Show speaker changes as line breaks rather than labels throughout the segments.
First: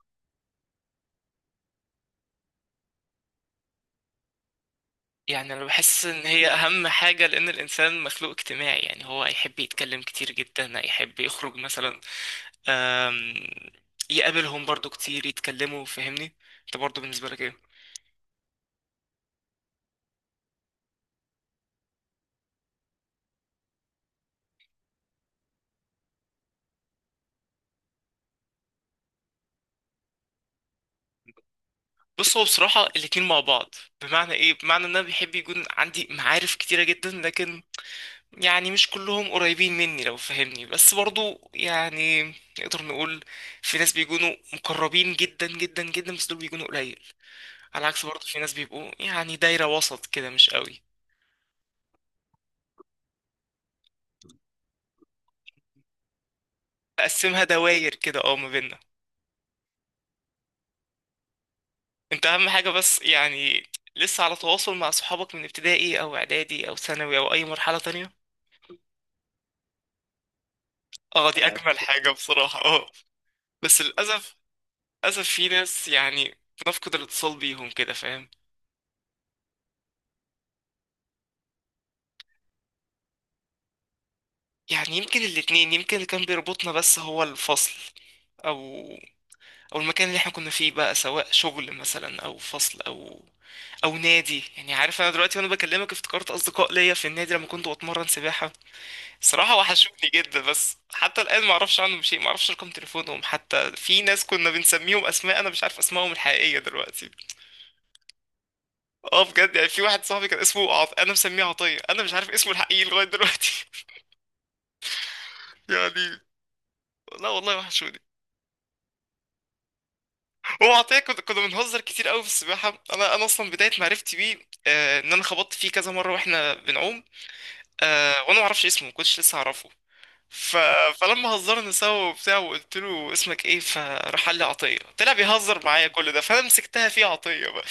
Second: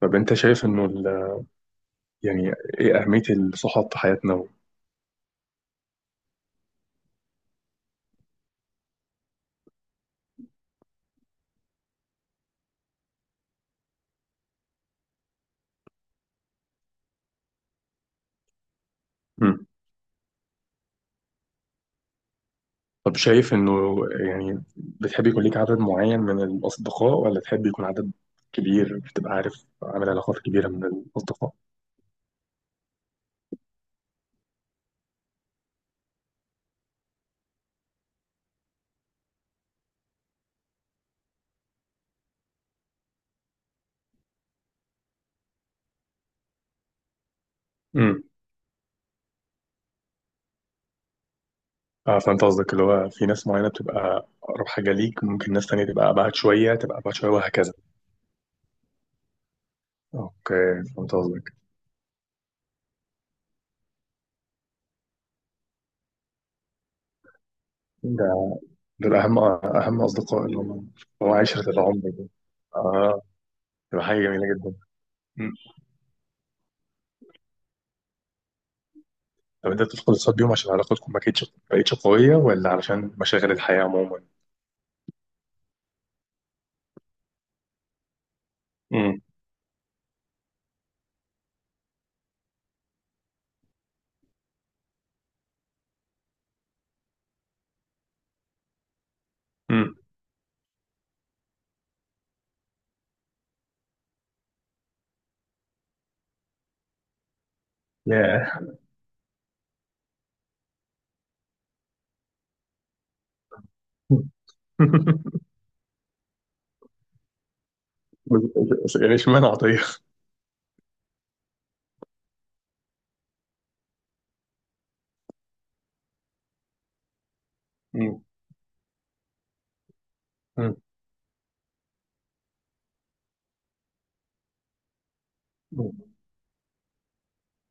طب انت شايف انه يعني ايه اهمية الصحاب في حياتنا و.
يعني انا بحس ان هي اهم حاجة، لان الانسان مخلوق اجتماعي. يعني هو هيحب يتكلم كتير جدا، هيحب يخرج مثلا، آم، يقابلهم برضو كتير، يتكلموا. فاهمني؟ انت برضو بالنسبة لك ايه؟
مم. طب شايف انه يعني بتحب يكون ليك عدد معين من الاصدقاء، ولا تحب يكون عدد كبير، بتبقى عارف، عامل علاقات كبيرة من الاصدقاء؟
بص، هو بصراحة الاتنين مع بعض. بمعنى ايه؟ بمعنى ان انا بيحب يكون عندي معارف كتيرة جدا، لكن يعني مش كلهم قريبين مني، لو فهمني. بس برضو يعني نقدر نقول في ناس بيكونوا مقربين جدا جدا جدا، بس دول بيكونوا قليل. على عكس برضه
امم
في ناس بيبقوا يعني دايرة وسط كده مش قوي.
اه، فانت قصدك اللي هو في ناس معينة بتبقى اقرب حاجة ليك، ممكن ناس تانية تبقى ابعد شوية، تبقى ابعد شوية،
اقسمها
وهكذا.
دواير كده، اه، ما بيننا.
اوكي، فهمت قصدك.
انت اهم حاجة، بس يعني لسه على تواصل مع صحابك من ابتدائي او اعدادي او ثانوي او اي مرحلة تانية؟
ده دول اهم اهم اصدقاء اللي هم.
اه،
هو
دي
عشرة
اجمل
العمر
حاجة
دول.
بصراحة، اه.
اه،
بس
تبقى حاجة
للاسف
جميلة جدا.
للاسف في ناس يعني بنفقد الاتصال بيهم كده، فاهم؟
طب انت بتدخل الاقتصاد بيهم عشان علاقتكم ما كانتش ما بقتش قويه، ولا عشان مشاغل الحياه عموما؟
يعني يمكن الاتنين. يمكن اللي كان بيربطنا بس هو الفصل، او
امم
او المكان اللي احنا كنا فيه بقى، سواء شغل مثلا او فصل او نادي. يعني عارف، انا دلوقتي وانا بكلمك افتكرت اصدقاء ليا في النادي، لما كنت بتمرن سباحه. صراحه
امم
وحشوني جدا، بس حتى الان ما اعرفش عنهم شيء. ما اعرفش رقم تليفونهم، حتى في ناس كنا بنسميهم اسماء، انا مش عارف اسمائهم الحقيقيه دلوقتي.
ياه.
اه بجد، يعني في واحد صاحبي كان اسمه انا مسميه عطيه. انا مش عارف اسمه الحقيقي لغايه دلوقتي. يعني، لا والله وحشوني.
بس- بس يعني اشمعنى عطيه؟
هو عطيه، كنا بنهزر كتير قوي في السباحه. انا اصلا بدايه معرفتي بيه، ان انا خبطت فيه كذا مره واحنا بنعوم.
مم.
وانا ما اعرفش اسمه، ما كنتش لسه اعرفه. ف...
مم.
فلما هزرنا سوا وبتاع وقلت له اسمك ايه، فراح قال لي عطيه، طلع بيهزر معايا،
مم.
كل ده فانا مسكتها فيه عطيه بقى.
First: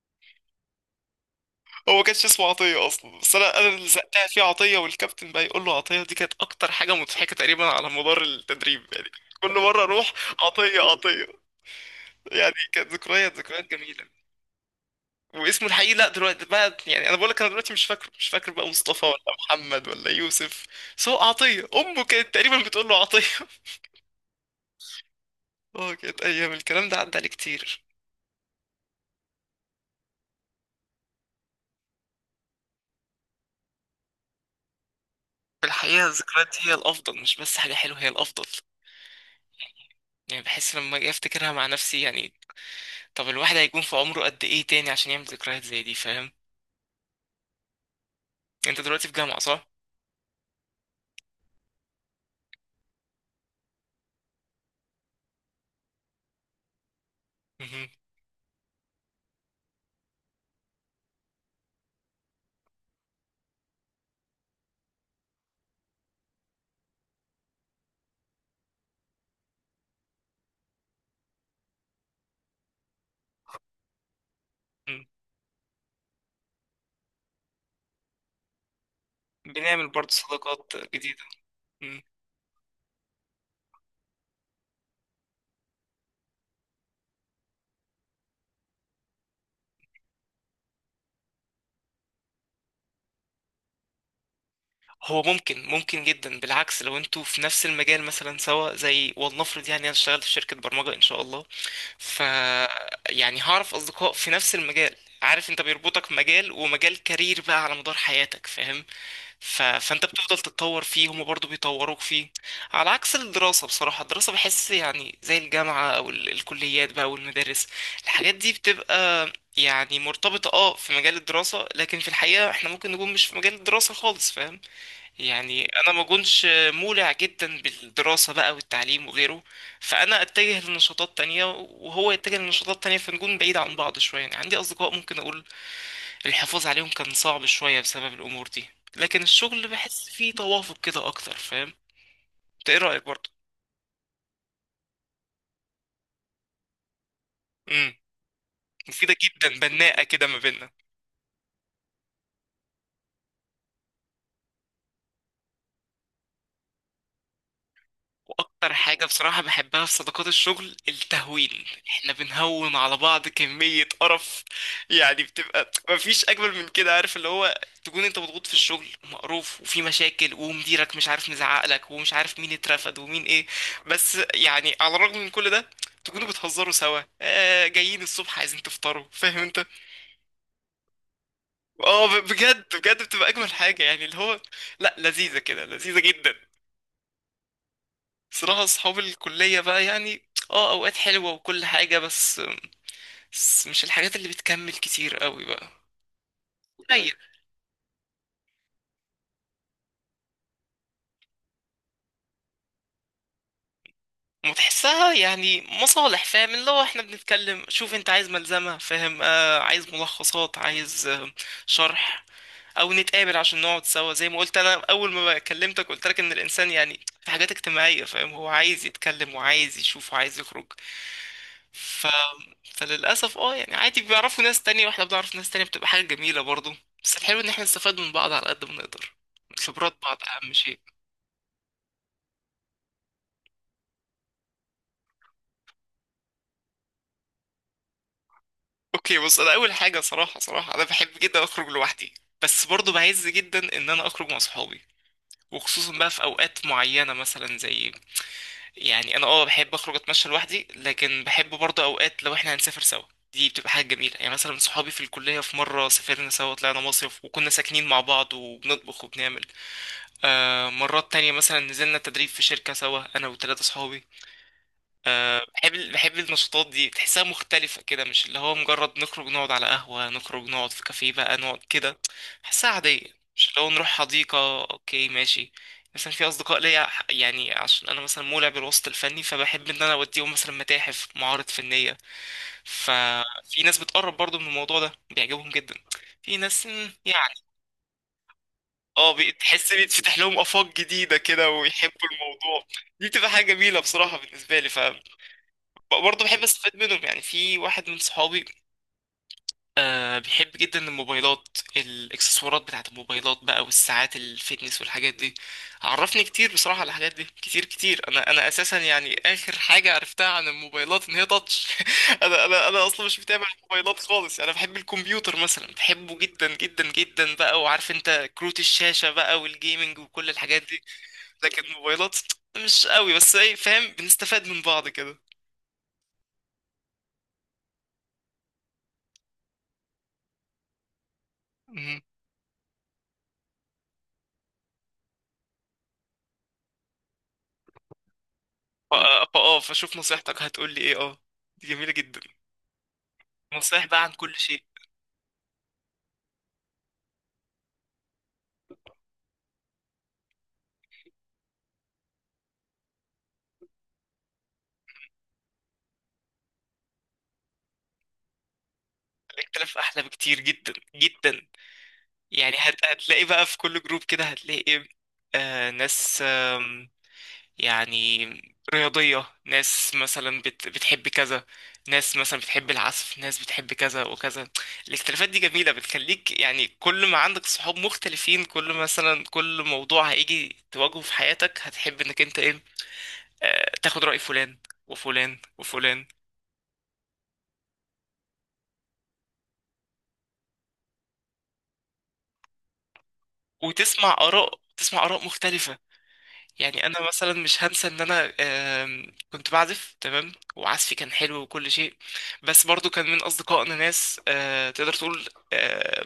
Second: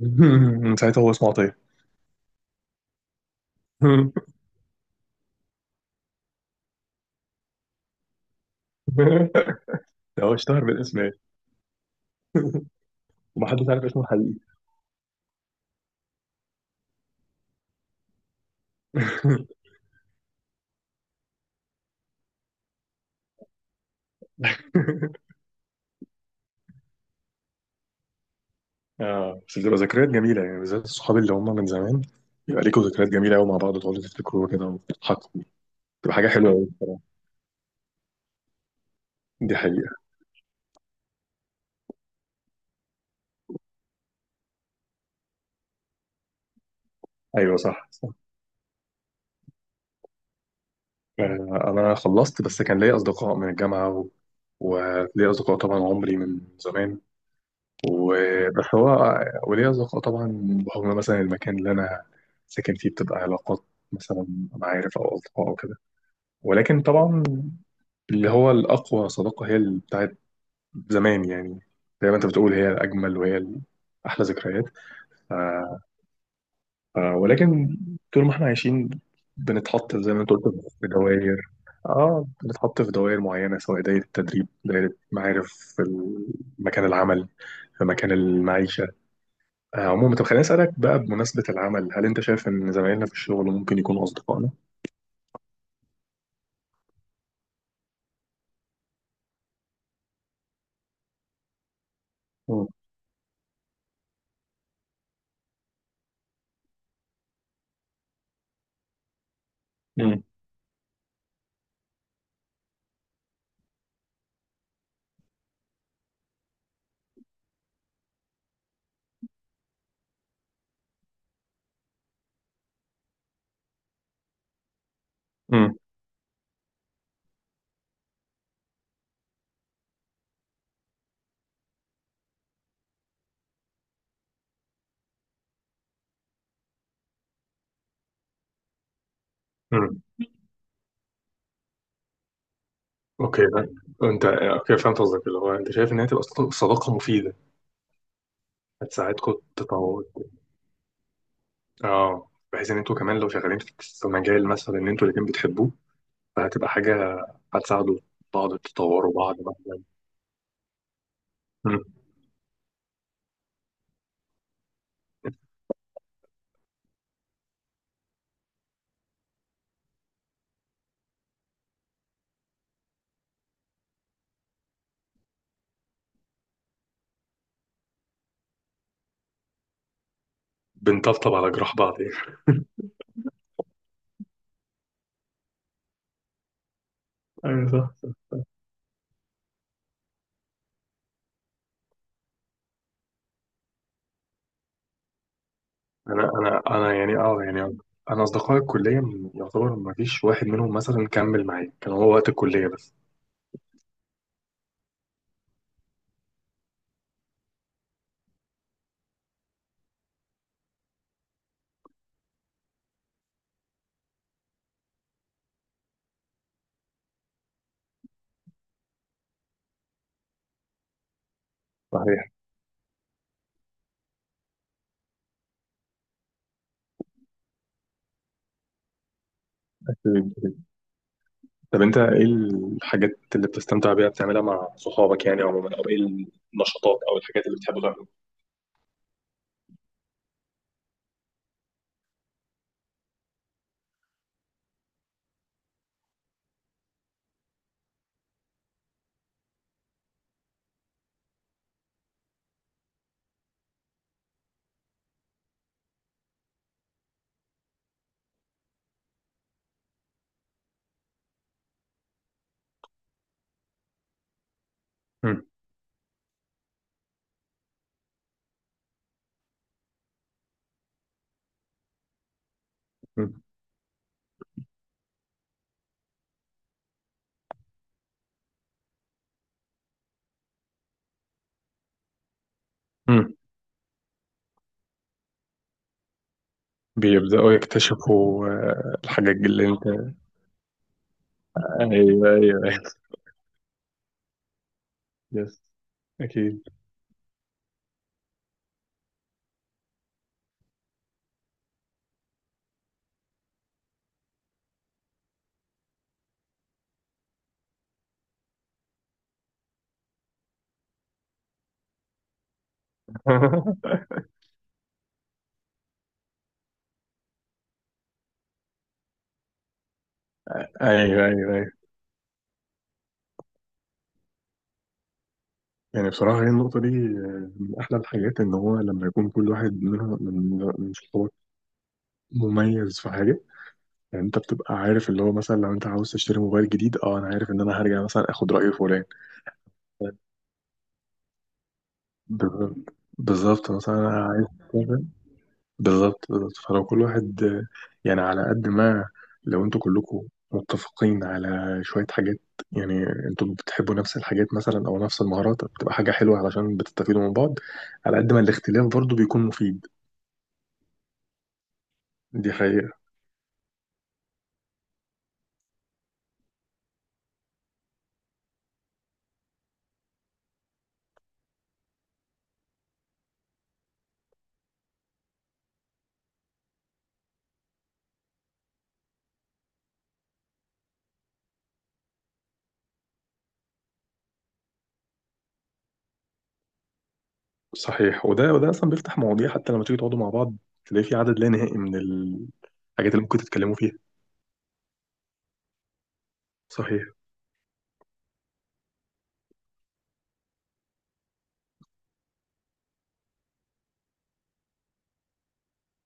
من ساعتها هو اسمه عطيه.
هو ما كانش اسمه عطيه اصلا، بس انا اللي زقتها فيه عطيه، والكابتن بقى يقول له عطيه. دي كانت اكتر حاجه مضحكه تقريبا على مدار التدريب يعني، كل مره اروح
ده هو اشتهر
عطيه
بالاسم ايه؟
عطيه. يعني كانت ذكريات
ومحدش
ذكريات
عارف اسمه
جميله.
الحقيقي.
واسمه الحقيقي، لا دلوقتي بقى، يعني انا بقول لك انا دلوقتي مش فاكر بقى مصطفى ولا محمد ولا يوسف. بس هو عطيه، امه كانت تقريبا بتقول له عطيه. اه كانت ايام، الكلام ده عدى عليه كتير.
اه، بس بتبقى ذكريات جميله، يعني بالذات الصحاب اللي هم من زمان يبقى ليكوا ذكريات جميله قوي مع بعض، تقعدوا تفتكروا كده وتضحكوا.
في الحقيقة
تبقى حاجه حلوه
الذكريات
قوي
هي
بصراحه.
الأفضل. مش بس حاجة حلوة، هي الأفضل.
دي حقيقه.
يعني بحس لما أجي أفتكرها مع نفسي يعني. طب الواحد هيكون في عمره قد إيه تاني عشان يعمل ذكريات زي دي، فاهم؟
ايوه، صح.
أنت دلوقتي في جامعة صح؟
آه، أنا خلصت، بس كان ليا أصدقاء من الجامعة و. وليا أصدقاء طبعا عمري من زمان.
مهم.
وبس هو وليا أصدقاء طبعا بحكم مثلا المكان اللي أنا ساكن فيه، بتبقى علاقات مثلا، معارف أو أصدقاء أو كده. ولكن طبعا اللي هو الأقوى صداقة هي اللي بتاعت زمان، يعني زي ما أنت بتقول هي الأجمل وهي أحلى ذكريات.
مم.
آه، آه، ولكن طول ما احنا عايشين
بنعمل
بنتحط
برضه
زي ما انت قلت
صداقات
في
جديدة.
دوائر.
مم.
اه، بنتحط في دوائر معينة، سواء دايرة التدريب، دايرة معارف، في مكان العمل، في مكان المعيشة. آه، عموما، طب خليني أسألك بقى بمناسبة العمل، هل أنت شايف إن زمايلنا في الشغل ممكن يكونوا أصدقائنا؟
هو ممكن جدا بالعكس، لو انتوا في نفس المجال مثلا سوا، زي ولنفرض يعني انا اشتغلت في شركة برمجة ان شاء الله. ف
مم.
يعني هعرف اصدقاء في نفس المجال. عارف انت، بيربطك مجال، ومجال كارير بقى على مدار حياتك، فاهم؟ فانت
مم.
بتفضل تتطور فيه، هما برضو بيطوروك فيه. على عكس الدراسة، بصراحة الدراسة بحس يعني زي الجامعة او الكليات بقى والمدارس، الحاجات دي بتبقى يعني مرتبطة، اه، في مجال الدراسة. لكن في الحقيقة احنا ممكن نكون مش في مجال الدراسة خالص، فاهم؟ يعني
مم.
انا ما كنتش مولع جدا بالدراسة بقى والتعليم وغيره، فانا اتجه لنشاطات تانية وهو يتجه لنشاطات تانية، فنكون بعيد عن بعض شوية. يعني عندي اصدقاء ممكن اقول الحفاظ عليهم كان صعب شوية بسبب الأمور دي. لكن الشغل
مم.
بحس فيه توافق كده أكتر، فاهم؟ انت ايه رأيك برضه؟
اوكي، انت اوكي، فهمت قصدك اللي هو انت شايف ان هي تبقى صداقة مفيده،
امم. مفيدة
هتساعدكم
جدا، بناءة
تطور.
كده ما بيننا.
اه، بحيث ان انتوا كمان لو شغالين في مجال مثلا ان انتوا الاتنين بتحبوه، فهتبقى حاجة، هتساعدوا بعض،
واكتر حاجة
تطوروا بعض
بصراحة
بقى.
بحبها في صداقات الشغل، التهوين.
مم.
احنا بنهون على بعض كمية قرف، يعني بتبقى مفيش اجمل من كده، عارف؟ اللي هو تكون انت مضغوط في الشغل، ومقروف، وفي مشاكل، ومديرك مش عارف مزعقلك، ومش عارف مين اترفد ومين ايه. بس يعني على الرغم من كل ده، تكونوا بتهزروا سوا، جايين الصبح عايزين تفطروا، فاهم انت؟
بنطبطب على جراح بعض
اه،
يعني.
بجد بجد، بتبقى اجمل حاجة يعني. اللي هو، لا، لذيذة كده، لذيذة جدا.
ايوه، صح، صح.
صراحة أصحاب الكلية بقى، يعني اه أوقات حلوة وكل حاجة، بس مش الحاجات اللي بتكمل كتير قوي بقى.
انا
قليل.
يعني، اه يعني، انا اصدقائي الكليه يعتبر ما فيش واحد منهم مثلا كمل معايا، كان هو وقت الكليه بس.
وتحسها يعني مصالح، فاهم؟ اللي هو احنا بنتكلم، شوف انت عايز ملزمة، فاهم، عايز ملخصات، عايز شرح. او نتقابل عشان نقعد سوا. زي ما قلت انا اول ما كلمتك، قلت لك ان الانسان يعني في حاجات اجتماعيه، فاهم؟ هو عايز يتكلم وعايز يشوف وعايز يخرج. ف...
صحيح.
فللاسف، اه، يعني عادي بيعرفوا ناس تانية واحنا بنعرف ناس تانية، بتبقى حاجه جميله برضو. بس الحلو ان احنا نستفاد من بعض على قد ما نقدر، خبرات بعض اهم شيء.
طب انت ايه الحاجات اللي بتستمتع بيها بتعملها مع صحابك، يعني عموما، او ايه النشاطات او الحاجات اللي بتحبوا تعملوها؟
اوكي بص، انا اول حاجه، صراحه صراحه انا بحب جدا اخرج لوحدي. بس برضو بعز جدا ان انا اخرج مع صحابي، وخصوصا بقى في اوقات معينه، مثلا زي يعني انا اه بحب اخرج اتمشى لوحدي، لكن بحب برضه اوقات لو احنا هنسافر سوا. دي بتبقى حاجة جميلة. يعني مثلا صحابي في الكلية، في مرة سافرنا سوا، طلعنا مصيف وكنا ساكنين مع بعض وبنطبخ وبنعمل. مرات تانية مثلا نزلنا تدريب في شركة سوا، انا وثلاثة صحابي.
مم.
بحب النشاطات دي، تحسها مختلفة كده. مش اللي هو مجرد نخرج نقعد على قهوة، نخرج نقعد في كافيه بقى، نقعد كده، بحسها عادية.
مم.
مش اللي هو نروح حديقة، اوكي ماشي. مثلا في أصدقاء ليا يعني عشان أنا مثلا مولع بالوسط الفني، فبحب إن أنا أوديهم مثلا متاحف، معارض فنية.
مم.
ففي ناس بتقرب برضو من الموضوع ده، بيعجبهم جدا. في ناس يعني
بيبدأوا يكتشفوا آه،
اه
الحاجات اللي
تحس
انت.
بيتفتح لهم آفاق جديدة كده ويحبوا
ايوه،
الموضوع.
ايوه.
دي بتبقى حاجة جميلة بصراحة بالنسبة لي.
يس.
برضه بحب
اكيد.
استفاد منهم، يعني في واحد من صحابي، بيحب جدا الموبايلات، الاكسسوارات بتاعت الموبايلات بقى، والساعات الفيتنس والحاجات دي. عرفني كتير بصراحة على الحاجات دي كتير كتير. انا اساسا يعني اخر حاجة عرفتها عن الموبايلات ان هي تاتش. انا اصلا مش متابع الموبايلات خالص. يعني انا بحب الكمبيوتر مثلا، بحبه جدا جدا جدا بقى، وعارف انت كروت الشاشة بقى والجيمنج وكل الحاجات دي.
ايوه، ايوه،
لكن
ايوه.
الموبايلات مش قوي، بس ايه، فاهم، بنستفاد من بعض
يعني بصراحه هي النقطه دي آه، من احلى الحاجات ان هو لما يكون كل واحد منها من صحابك
كده.
مميز في حاجه. يعني انت بتبقى عارف اللي هو مثلا لو انت عاوز تشتري موبايل جديد، اه انا عارف ان انا هرجع مثلا اخد راي
ف-
فلان.
فاه فشوف نصيحتك هتقول لي ايه، اه. دي جميلة جدا،
بالظبط، بالظبط.
نصايح
مثلا
بقى عن
انا
كل
عايز.
شيء.
بالظبط، بالظبط. فلو كل واحد آه، يعني على قد ما لو انتوا كلكم متفقين على شوية حاجات، يعني انتوا بتحبوا نفس الحاجات مثلا او نفس المهارات، بتبقى حاجة حلوة علشان بتستفيدوا من بعض. على قد ما الاختلاف برضو بيكون
الاختلاف
مفيد.
احلى بكتير جدا جدا.
دي
يعني
حقيقة.
هتلاقي بقى في كل جروب كده، هتلاقي ايه؟ ناس يعني رياضية، ناس مثلا بتحب كذا، ناس مثلا بتحب العزف، ناس بتحب كذا وكذا. الاختلافات دي جميلة، بتخليك يعني، كل ما عندك صحاب مختلفين، كل مثلا كل موضوع هيجي تواجهه في حياتك، هتحب انك انت ايه، تاخد رأي فلان وفلان وفلان،
صحيح، وده اصلا بيفتح مواضيع حتى لما تيجي تقعدوا مع بعض، تلاقي في عدد لا نهائي من الحاجات اللي ممكن تتكلموا فيها.
وتسمع آراء تسمع آراء مختلفة. يعني أنا
صحيح.
مثلا مش هنسى إن أنا كنت بعزف تمام وعزفي كان حلو وكل شيء. بس برضو كان من أصدقائنا ناس، تقدر تقول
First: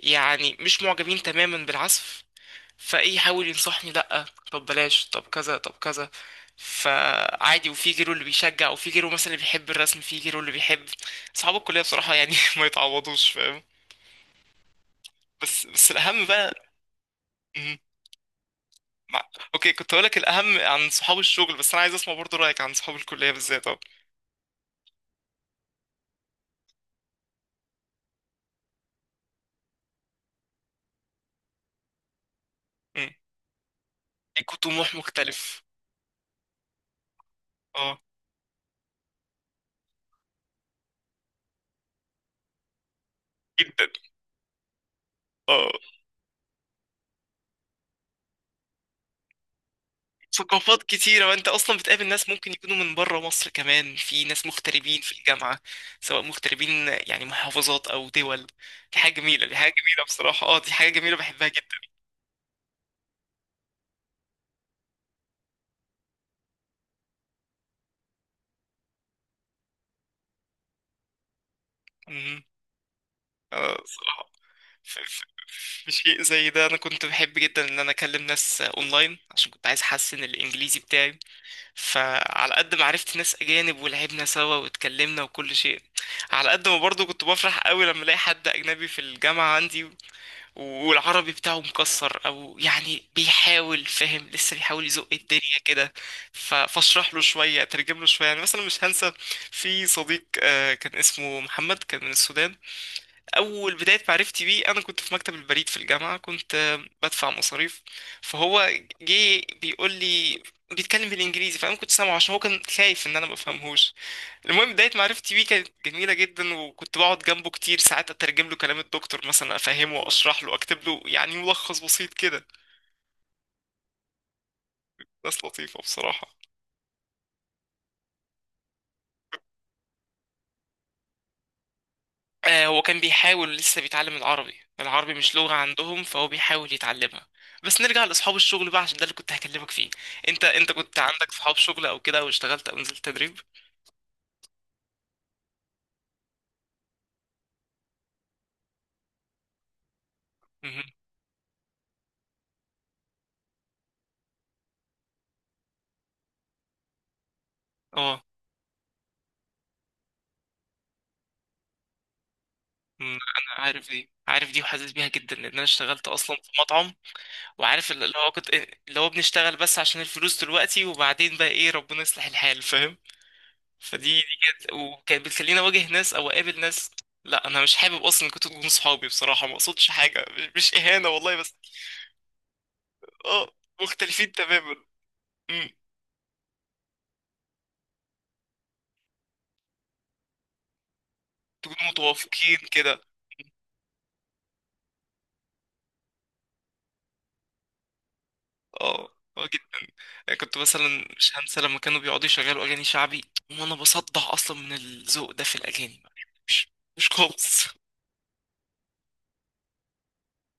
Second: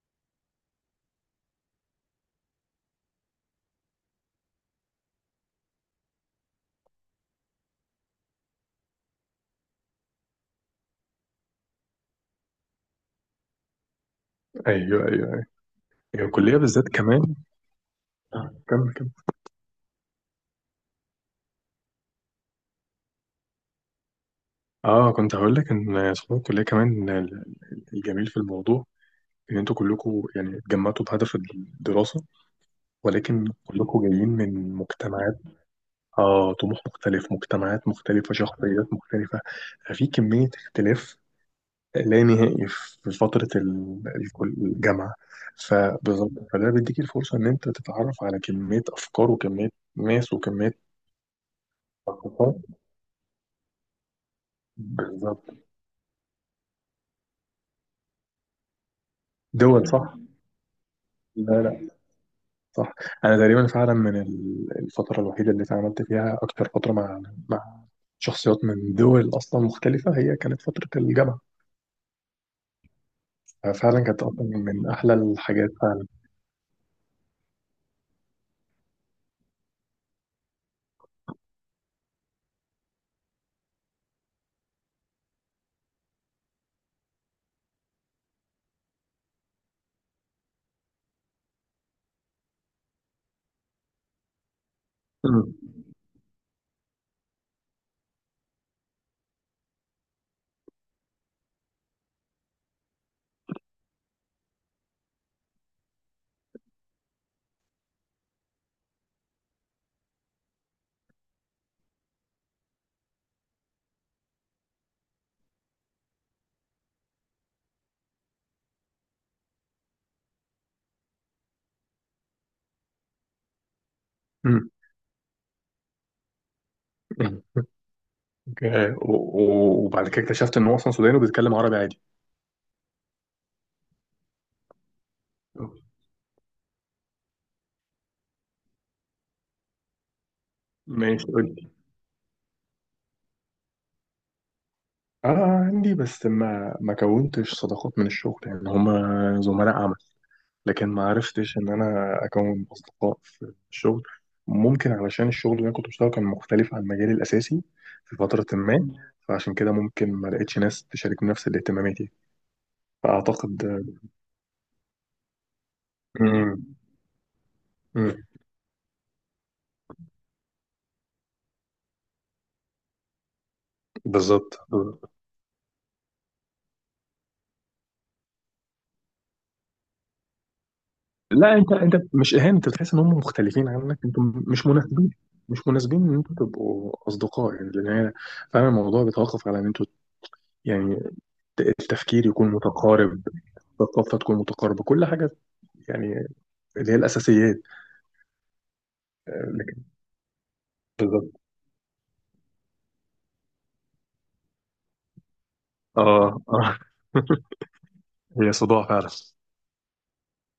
يعني مش معجبين تماما بالعزف. فإيه، يحاول ينصحني، لأ، طب بلاش، طب كذا، طب كذا. فعادي، وفي غيره اللي بيشجع، وفي غيره مثلا اللي بيحب الرسم، في غيره اللي بيحب. أصحاب الكلية بصراحة يعني ما يتعوضوش، فاهم؟
ايوه، ايوه، ايوه.
بس
هي
الأهم بقى،
الكلية بالذات كمان. آه، كمل، كمل.
مع... اوكي كنت هقول لك الاهم عن صحاب الشغل، بس انا عايز اسمع برضو رايك عن صحاب الكليه بالذات، اه.
اه كنت هقول لك ان صحاب الكلية كمان، الجميل في الموضوع ان انتوا كلكم يعني اتجمعتوا بهدف الدراسة.
أمم.
ولكن كلكم جايين
ليكوا
من
طموح
مجتمعات.
مختلف،
آه، طموح مختلف، مجتمعات
اه
مختلفة، شخصيات مختلفة. ففي كمية اختلاف لا نهائي في فترة
جدا.
الجامعة.
اه
فبالظبط، فده بيديك الفرصة إن أنت تتعرف على كمية أفكار، وكمية ناس، وكمية
ثقافات كتيره، وانت اصلا بتقابل ناس ممكن
ثقافات.
يكونوا من بره مصر كمان، في ناس مغتربين في
بالظبط.
الجامعه، سواء مغتربين يعني محافظات او دول. دي حاجه جميله، دي حاجه
دول
جميله
صح؟
بصراحه، اه دي حاجه جميله بحبها
لا
جدا.
لا. صح. انا تقريبا فعلا من الفتره الوحيده اللي اتعاملت فيها اكتر فتره مع، مع شخصيات من دول اصلا مختلفه، هي كانت فتره الجامعه.
أمم. اه
فعلا كانت
بصراحه،
أصلاً من
ف-
احلى
ف-
الحاجات
في
فعلا.
شيء زي ده، انا كنت بحب جدا ان انا اكلم ناس اونلاين عشان كنت عايز احسن الانجليزي بتاعي. فعلى قد ما عرفت ناس اجانب ولعبنا سوا واتكلمنا وكل شيء، على قد ما برضو كنت بفرح قوي لما الاقي حد اجنبي في الجامعه عندي، والعربي بتاعه مكسر، او يعني بيحاول، فاهم، لسه بيحاول يزق
مم.
الدنيا كده. فاشرح له شويه، اترجم له شويه. يعني مثلا مش هنسى في صديق، كان اسمه محمد، كان من السودان. اول بدايه معرفتي بيه، انا كنت في مكتب البريد في الجامعه، كنت بدفع مصاريف. فهو جه بيقول لي، بيتكلم بالانجليزي. فانا كنت سامعه، عشان هو كان خايف ان انا ما بفهمهوش. المهم، بدايه معرفتي بيه كانت جميله جدا، وكنت بقعد جنبه كتير ساعات، اترجم له كلام الدكتور مثلا، افهمه واشرح له، اكتب له يعني ملخص بسيط كده.
مم.
ناس لطيفه بصراحه.
مم. أوكي. وبعد كده اكتشفت ان هو اصلا سوداني وبيتكلم عربي عادي.
هو كان بيحاول، لسه بيتعلم العربي. العربي مش لغة عندهم، فهو بيحاول يتعلمها. بس نرجع لأصحاب الشغل بقى عشان ده اللي كنت هكلمك فيه. انت كنت
ماشي،
عندك
قول
صحاب
لي.
شغل او كده، او اشتغلت او نزلت تدريب؟
اه، عندي بس ما كونتش صداقات من الشغل، يعني هما زملاء.
مهم.
لكن ما عرفتش ان انا اكون اصدقاء في الشغل، ممكن علشان الشغل اللي انا كنت بشتغله كان مختلف عن مجالي الاساسي في
اه.
فتره ما. فعشان كده ممكن ما لقيتش ناس تشارك نفس الاهتماماتي، فاعتقد.
انا عارف دي، وحاسس بيها جدا، لان انا اشتغلت اصلا في
مم.
مطعم. وعارف اللي
مم.
هو كنت اللي هو بنشتغل بس عشان الفلوس دلوقتي، وبعدين بقى ايه ربنا يصلح الحال فاهم. فدي
بالظبط.
كانت بتخليني اواجه ناس او اقابل ناس. لا انا مش حابب اصلا كنت تكونوا صحابي بصراحه، ما اقصدش حاجه، مش اهانه والله
لا،
بس.
انت انت مش اهانه، انت بتحس ان هم
اه،
مختلفين عنك، انتوا
مختلفين
مش
تماما.
مناسبين. مش
امم.
مناسبين ان انتوا تبقوا اصدقاء، يعني لان هي فعلا الموضوع بيتوقف على ان انتوا، يعني
تكونوا
التفكير يكون
متوافقين كده.
متقارب، الثقافه تكون متقاربه، كل حاجه، يعني اللي هي الأساسيات.
اه اه
لكن.
جدا. يعني كنت مثلا مش
بالظبط.
هنسى لما كانوا بيقعدوا يشغلوا اغاني شعبي، وانا بصدع اصلا من الذوق ده في الاغاني،
اه،
مش
اه.
مش خالص.
هي صداع فعلا.